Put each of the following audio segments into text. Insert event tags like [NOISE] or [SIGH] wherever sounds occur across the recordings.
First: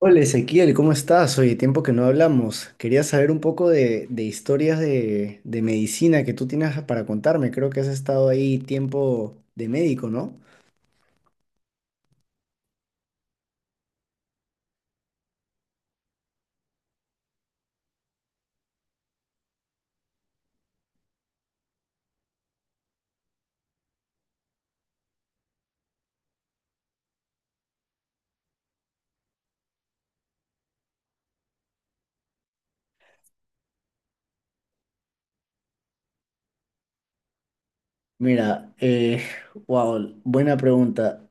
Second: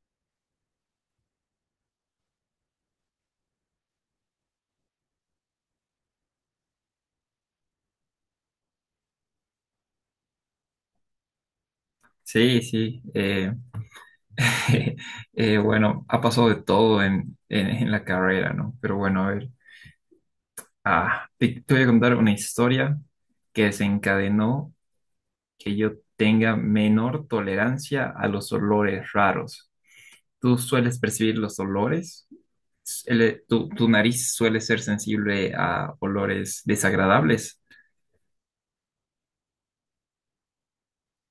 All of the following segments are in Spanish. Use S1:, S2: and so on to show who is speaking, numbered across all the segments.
S1: Hola Ezequiel, ¿cómo estás? Oye, tiempo que no hablamos. Quería saber un poco de historias de medicina que tú tienes para contarme. Creo que has estado ahí tiempo de médico, ¿no?
S2: Sí, sí. [LAUGHS] Bueno, ha pasado de todo en la carrera, ¿no? Pero bueno, a ver, te voy a contar una historia que desencadenó que yo tenga menor tolerancia a los olores raros. ¿Tú sueles percibir los olores? ¿El- tu nariz suele ser sensible a olores desagradables?
S1: Mira, wow, buena pregunta.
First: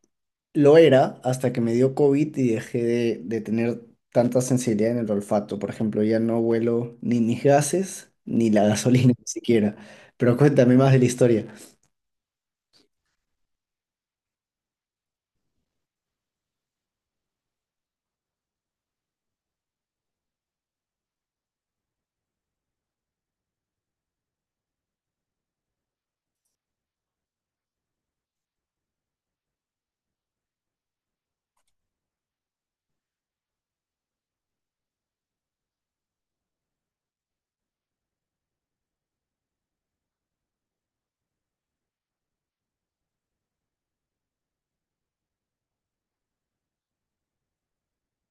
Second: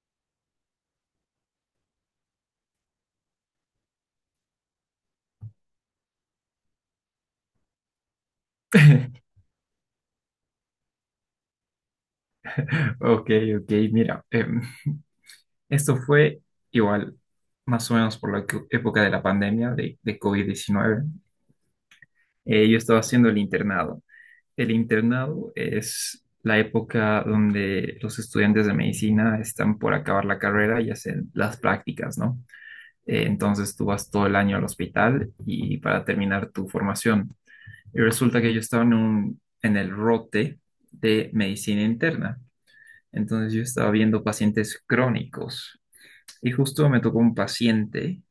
S1: Lo era hasta que me dio COVID y dejé de tener tanta sensibilidad en el olfato. Por ejemplo, ya no huelo ni mis gases ni la gasolina [LAUGHS] ni siquiera. Pero cuéntame más de la historia.
S2: Ok, ok, mira, esto fue igual, más o menos por la co- época de la pandemia de COVID-19. Yo estaba haciendo el internado. El internado es la época donde los estudiantes de medicina están por acabar la carrera y hacen las prácticas, ¿no? Entonces tú vas todo el año al hospital y para terminar tu formación. Y resulta que yo estaba en en el rote de medicina interna. Entonces yo estaba viendo pacientes crónicos y justo me tocó un paciente,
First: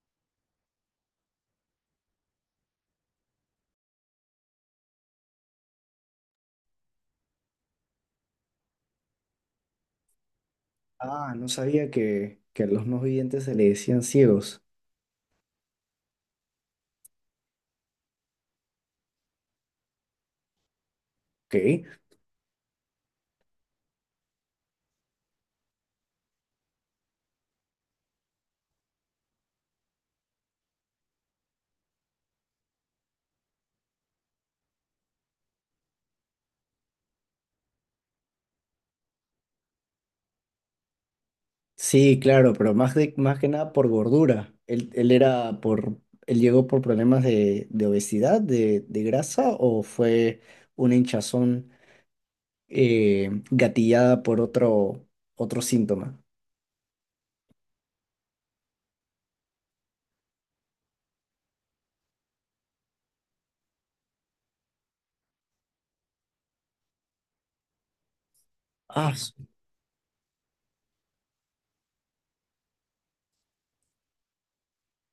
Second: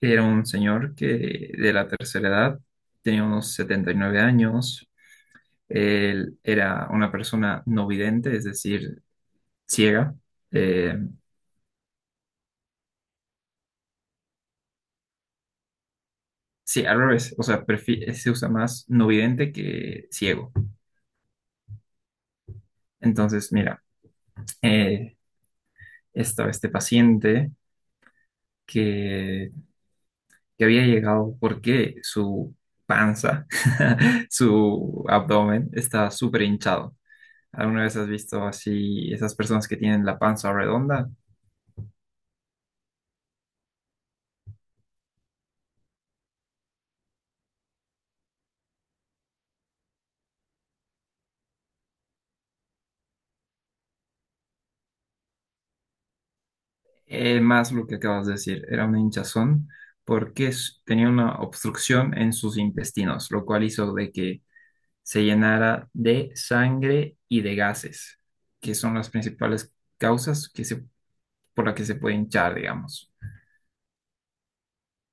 S2: que era un señor que de la tercera edad, tenía unos 79 años. Él era una persona no vidente, es decir, ciega. Eh,
S1: Ah, no sabía que a los no videntes se le decían ciegos.
S2: sí, al revés, o sea, prefi- se usa más no vidente que ciego.
S1: Ok.
S2: Entonces, mira, eh, estaba este paciente que, que había llegado porque su panza, [LAUGHS] su abdomen estaba súper hinchado. ¿Alguna vez has visto así esas personas que tienen la panza redonda?
S1: Sí, claro, pero más, de, más que nada por gordura. Él era él llegó por problemas de obesidad, de grasa, o fue una hinchazón gatillada por otro, otro síntoma.
S2: Más lo que acabas de decir, era una hinchazón porque s- tenía una obstrucción en sus intestinos, lo cual hizo de que se llenara de sangre y de gases, que son las
S1: Ah, s-
S2: principales causas por las que se puede hinchar, digamos.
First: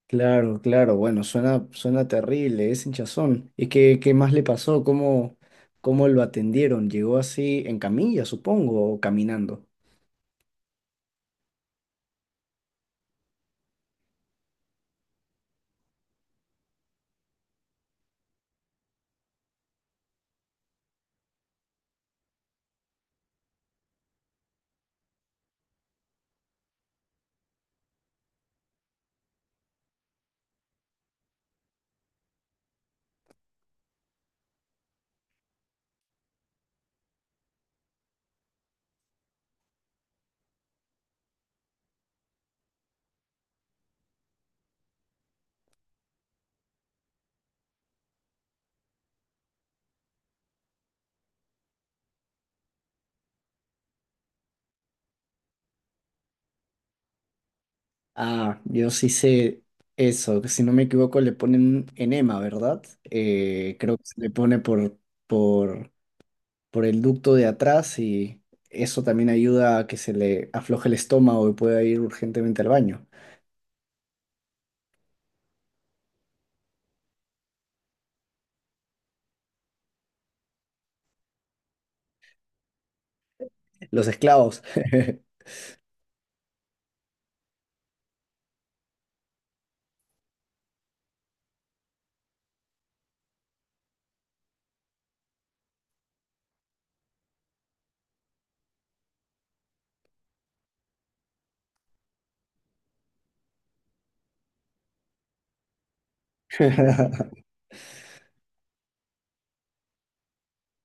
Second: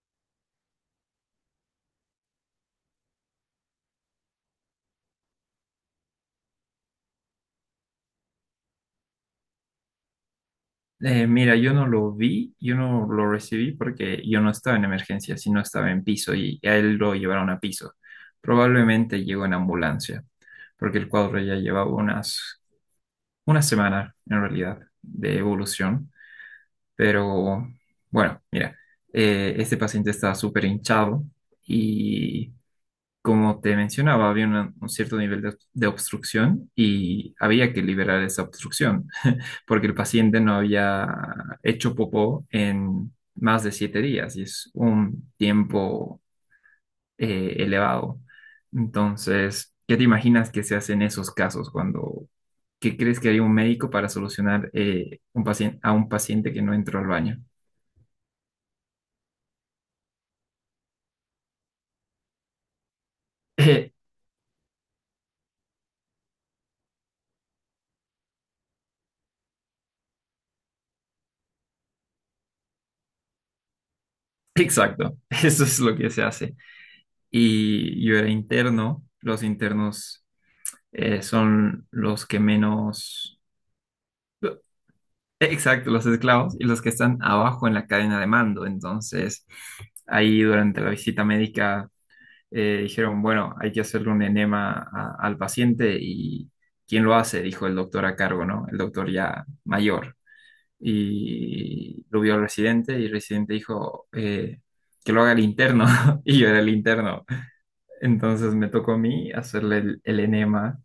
S1: claro, claro. Bueno, suena, suena terrible, es hinchazón. ¿Y qué, qué más le pasó? ¿Cómo, cómo lo atendieron? ¿Llegó así en camilla, supongo, o caminando?
S2: Mira, yo no lo vi, yo no lo recibí porque yo no estaba en emergencia, sino estaba en piso y a él lo llevaron a piso. Probablemente llegó en ambulancia, porque el cuadro ya llevaba una semana en realidad de evolución. Pero bueno, mira, este paciente estaba súper hinchado y como te mencionaba, había una- un cierto nivel de obstrucción y había que liberar esa obstrucción porque el paciente no había hecho popó en más de 7 días y es un tiempo elevado. Entonces, ¿qué te imaginas que se hace en esos casos cuando, qué crees que haría un médico para solucionar un paciente, a un paciente que no entró al baño?
S1: Ah, yo sí sé eso, que si no me equivoco le ponen enema, ¿verdad?
S2: [LAUGHS] Eh,
S1: Creo que se le pone por, por el ducto de atrás y eso también ayuda a que se le afloje el estómago y pueda ir urgentemente al baño.
S2: exacto, eso es lo que se hace. Y yo era interno, los internos son los que menos...
S1: Los esclavos.
S2: Exacto, los esclavos y los que están abajo en la cadena de mando. Entonces, ahí durante la visita médica dijeron, bueno, hay que hacerle un enema a- al paciente y ¿quién lo hace? Dijo el doctor a cargo, ¿no? El doctor ya mayor. Y lo vio el residente y el residente dijo que lo haga el interno [LAUGHS] y yo era el interno.
S1: [LAUGHS]
S2: Entonces me tocó a mí hacerle el enema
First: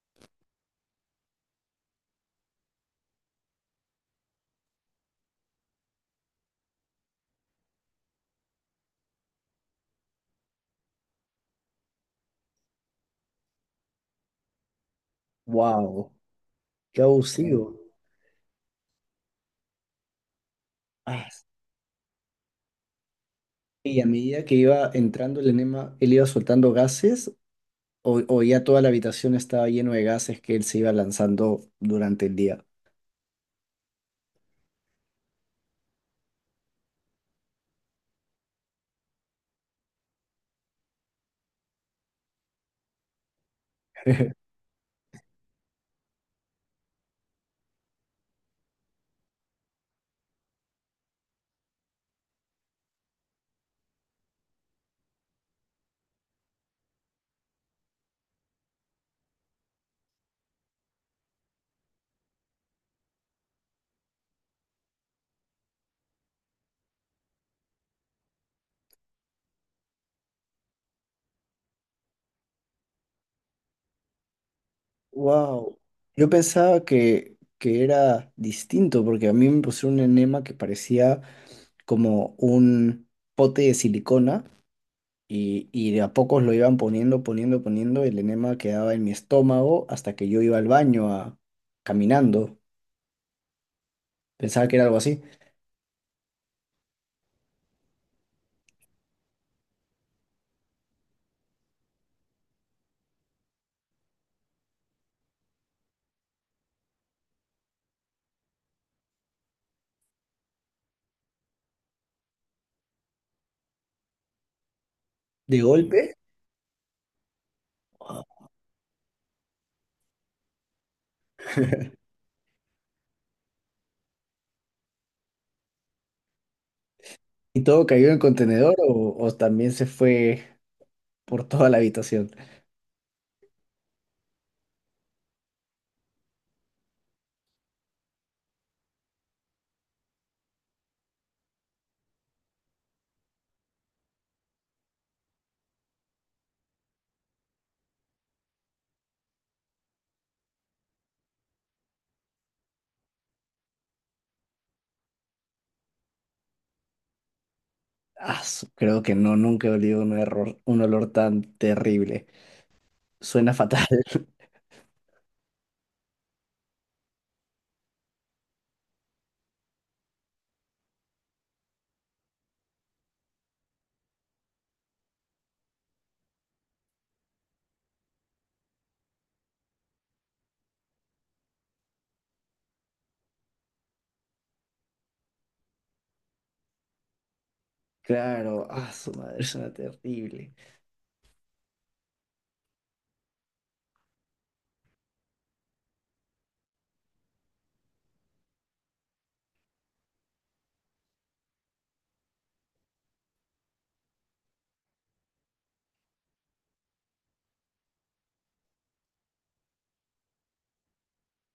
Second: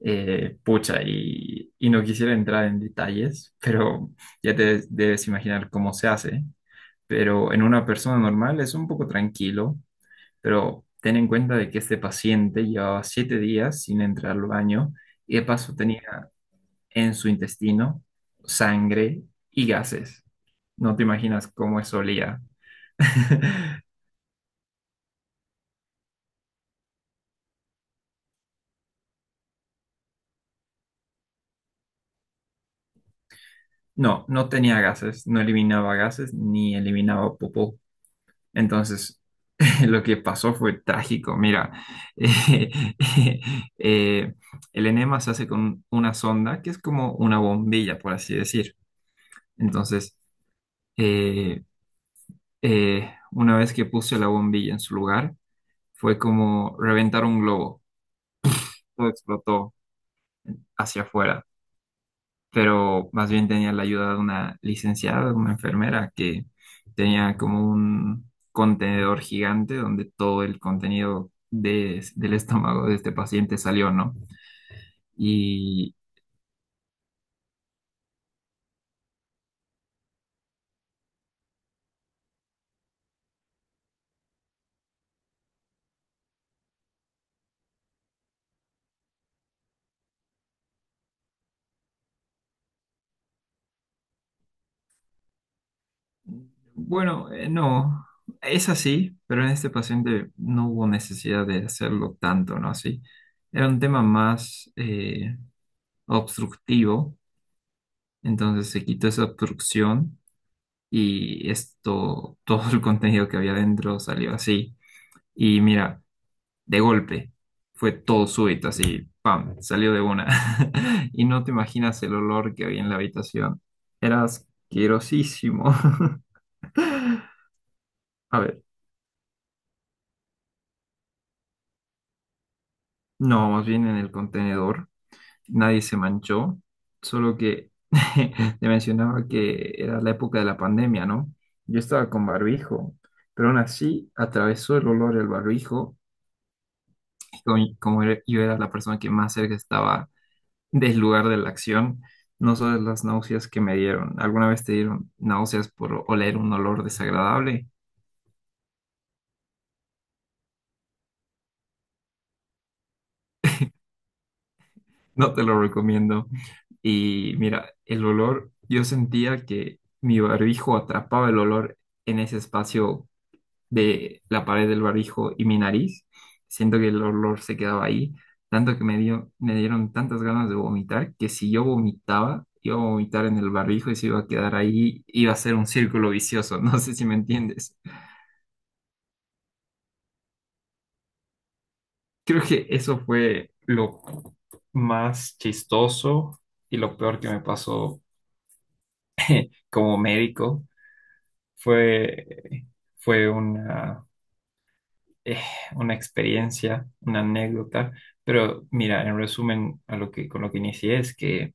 S2: pucha, y no quisiera entrar en detalles, [LAUGHS] pero ya te debes imaginar cómo se hace. Pero en una persona normal es un poco tranquilo, pero ten en cuenta de que este paciente llevaba 7 días sin entrar al baño y de paso
S1: Wow,
S2: tenía
S1: qué
S2: en su
S1: abusivo.
S2: intestino sangre y gases. No te
S1: Ah,
S2: imaginas cómo eso olía. [LAUGHS]
S1: y a medida que iba entrando el enema, él iba soltando gases o ya toda la habitación estaba lleno de gases que él se iba lanzando durante el día.
S2: No, no tenía gases, no eliminaba gases ni eliminaba popó. Entonces, [LAUGHS] lo que pasó fue trágico. Mira, [LAUGHS] eh, eh,
S1: [LAUGHS]
S2: el enema se hace con una sonda que es como una bombilla, por así decir. Entonces, eh, una vez que puse la bombilla en su lugar, fue como reventar un globo. Todo explotó hacia afuera. Pero más bien tenía la ayuda de una licenciada, una enfermera, que tenía como un contenedor gigante donde todo el contenido de- del estómago de este paciente salió, ¿no?
S1: Wow,
S2: Y
S1: yo pensaba que era distinto porque a mí me pusieron un enema que parecía como un pote de silicona y de a pocos lo iban poniendo, poniendo, poniendo, y el enema quedaba en mi estómago hasta que yo iba al baño a, caminando. Pensaba que era algo así.
S2: bueno, no, es así, pero en este paciente no hubo necesidad de hacerlo tanto, ¿no? Así. Era un tema más obstructivo, entonces se quitó esa obstrucción y esto, [LAUGHS] todo el contenido que había dentro salió así.
S1: De
S2: Y mira,
S1: golpe,
S2: de golpe, fue
S1: ¡guau!
S2: todo súbito, así, ¡pam!, salió de una. [LAUGHS] Y no te imaginas el olor que había en la habitación. Era asquerosísimo. [LAUGHS]
S1: Y todo cayó en el
S2: A ver,
S1: contenedor o también se fue por toda la habitación.
S2: no, más bien en el contenedor, nadie se manchó, solo que [LAUGHS] te mencionaba que era la época de la pandemia, ¿no? Yo estaba con barbijo, pero aún así atravesó el olor el barbijo como era- yo era la persona que más cerca estaba del lugar de la acción, no solo las náuseas que me dieron. ¿Alguna vez te dieron náuseas por oler un olor desagradable?
S1: Creo que no, nunca he olido un error, un olor tan terrible. Suena fatal.
S2: No te lo recomiendo. Y mira, el olor, yo sentía que mi barbijo atrapaba el olor en ese espacio de la pared del barbijo y mi nariz. Siento que el olor se quedaba ahí, tanto que me dio, me dieron tantas ganas de vomitar que si yo vomitaba, iba a vomitar en el barbijo y se iba a quedar ahí, iba a ser un círculo vicioso. [LAUGHS] No sé si me entiendes.
S1: Claro, ah, su madre suena terrible.
S2: Creo que eso fue lo más chistoso y lo peor que me pasó como médico. Fue, fue eh, una experiencia, una anécdota, pero mira, en resumen, a lo que, con lo que inicié es que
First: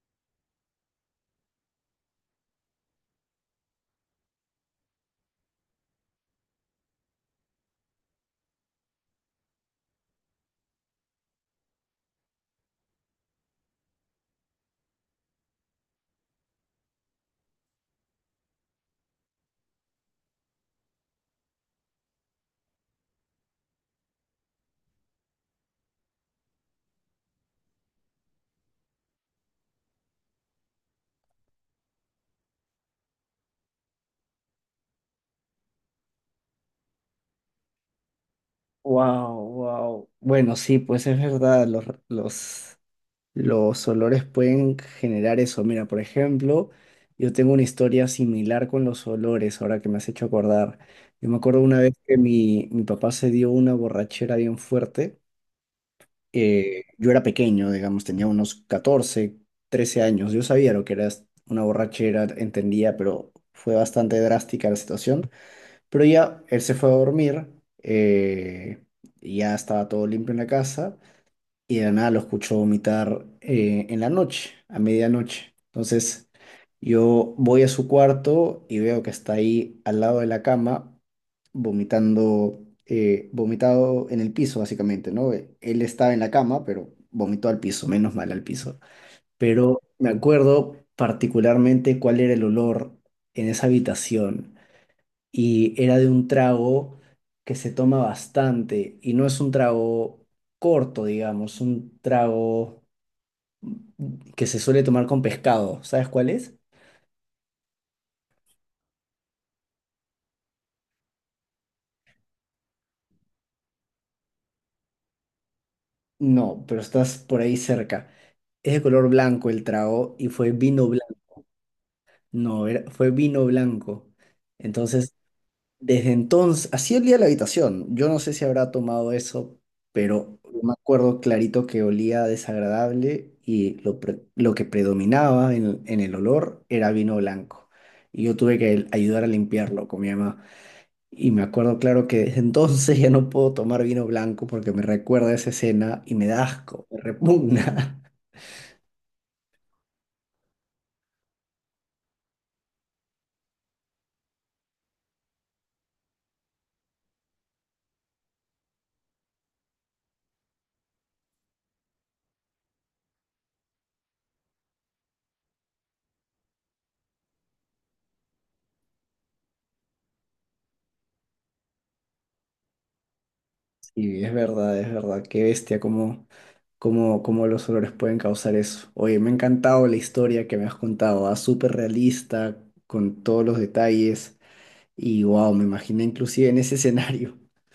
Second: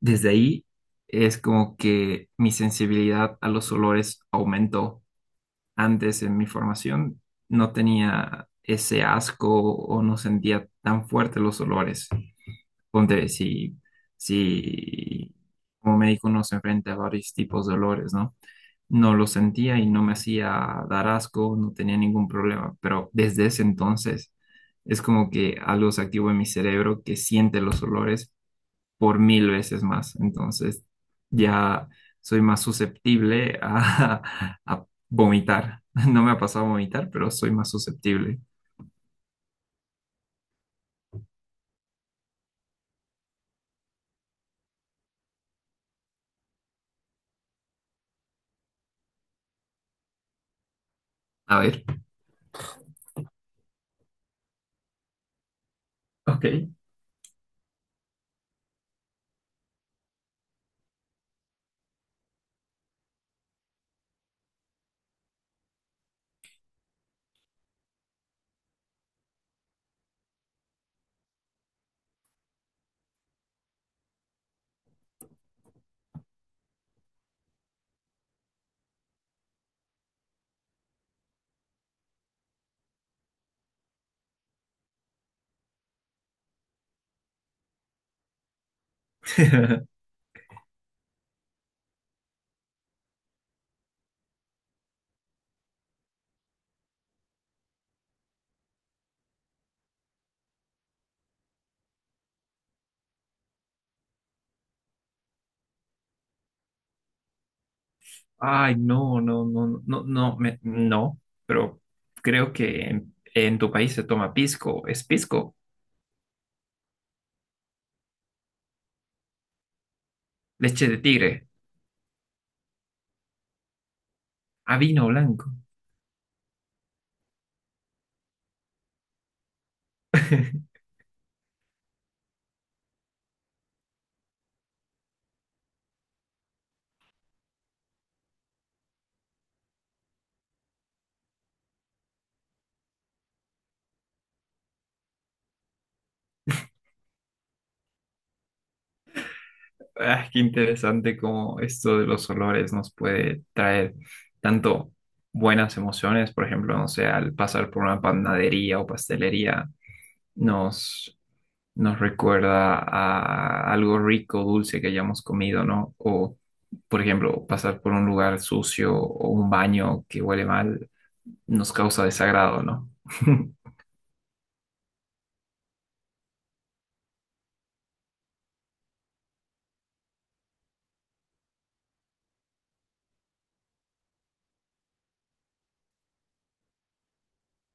S2: desde ahí es como que mi sensibilidad a los olores aumentó. Antes en mi formación no tenía ese asco o no sentía tan fuerte los olores. Ponte, si como médico uno se enfrenta a varios tipos de olores, ¿no? No lo sentía y no me hacía dar asco, no tenía ningún problema, pero desde ese entonces es como que algo se activó en mi cerebro que siente los olores por mil veces más, entonces ya soy más susceptible a, [LAUGHS] a vomitar. No me ha pasado a vomitar, pero soy más susceptible.
S1: Wow, wow. Bueno, sí, pues es verdad, los olores pueden generar eso. Mira, por ejemplo, yo tengo una historia similar con los olores, ahora que me has hecho acordar. Yo me acuerdo
S2: A
S1: una
S2: ver.
S1: vez que mi papá se dio una borrachera bien fuerte.
S2: Ok.
S1: Yo era pequeño, digamos, tenía unos 14 13 años. Yo sabía lo que era una borrachera, entendía, pero fue bastante drástica la situación. Pero ya él se fue a dormir, eh, y ya estaba todo limpio en la casa y de la nada lo escucho vomitar en la noche, a medianoche. Entonces yo voy a su cuarto y veo que está ahí al lado de la cama, vomitando, vomitado en el piso básicamente, ¿no? Él estaba en la cama, pero vomitó al piso, menos mal al piso. Pero
S2: [LAUGHS]
S1: me acuerdo particularmente cuál era el olor en esa habitación y era de un trago que se toma bastante y no es un trago corto, digamos, un trago que se suele tomar con pescado. ¿Sabes cuál es?
S2: Ay, no, no, no, no, no, me- no, pero creo que en tu país se toma pisco, es pisco,
S1: No, pero estás por ahí cerca. Es de color blanco el trago y fue vino
S2: leche de
S1: blanco.
S2: tigre.
S1: No, era- Fue vino blanco.
S2: ¿A vino
S1: Entonces
S2: blanco?
S1: desde entonces, así olía la habitación. Yo no sé si habrá tomado eso, pero me
S2: [LAUGHS]
S1: acuerdo clarito que olía desagradable y lo que predominaba en el olor era vino blanco. Y yo tuve que ayudar a limpiarlo con mi mamá. Y me acuerdo claro que desde entonces ya no puedo tomar vino blanco porque me recuerda a esa escena y me da asco, me repugna. [LAUGHS]
S2: Ah, qué interesante cómo esto de los olores nos puede traer tanto buenas emociones, por ejemplo, no sé, al pasar por una panadería o pastelería, nos, nos recuerda a algo rico, dulce que hayamos comido, ¿no? O, por ejemplo, pasar por un lugar sucio o un baño que huele mal, nos causa desagrado, ¿no? [LAUGHS]
S1: Sí, es verdad, es verdad. Qué bestia, como cómo, cómo los olores pueden causar eso. Oye, me ha encantado la historia que me has contado, ah, súper realista, con todos los detalles y wow, me imaginé inclusive en ese escenario. [LAUGHS]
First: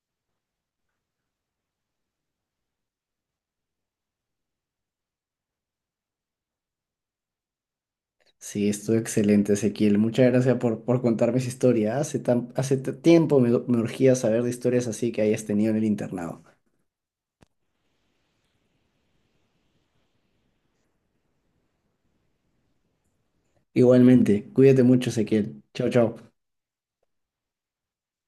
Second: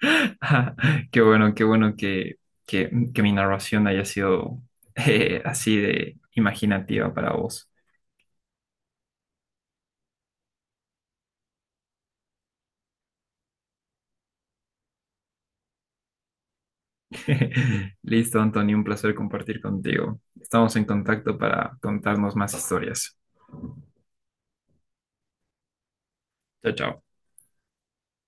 S2: [LAUGHS] Qué bueno que mi narración haya sido [LAUGHS] así de imaginativa para vos.
S1: Sí, estuvo excelente, Ezequiel. Muchas gracias por contarme esa historia. Hace tan, hace t- Tiempo me urgía saber de historias así que hayas tenido en el internado.
S2: [LAUGHS] Listo, Antonio, un placer compartir contigo. Estamos en contacto para contarnos más historias.
S1: Igualmente, cuídate mucho, Ezequiel. Chao, chao.
S2: Chao, chao.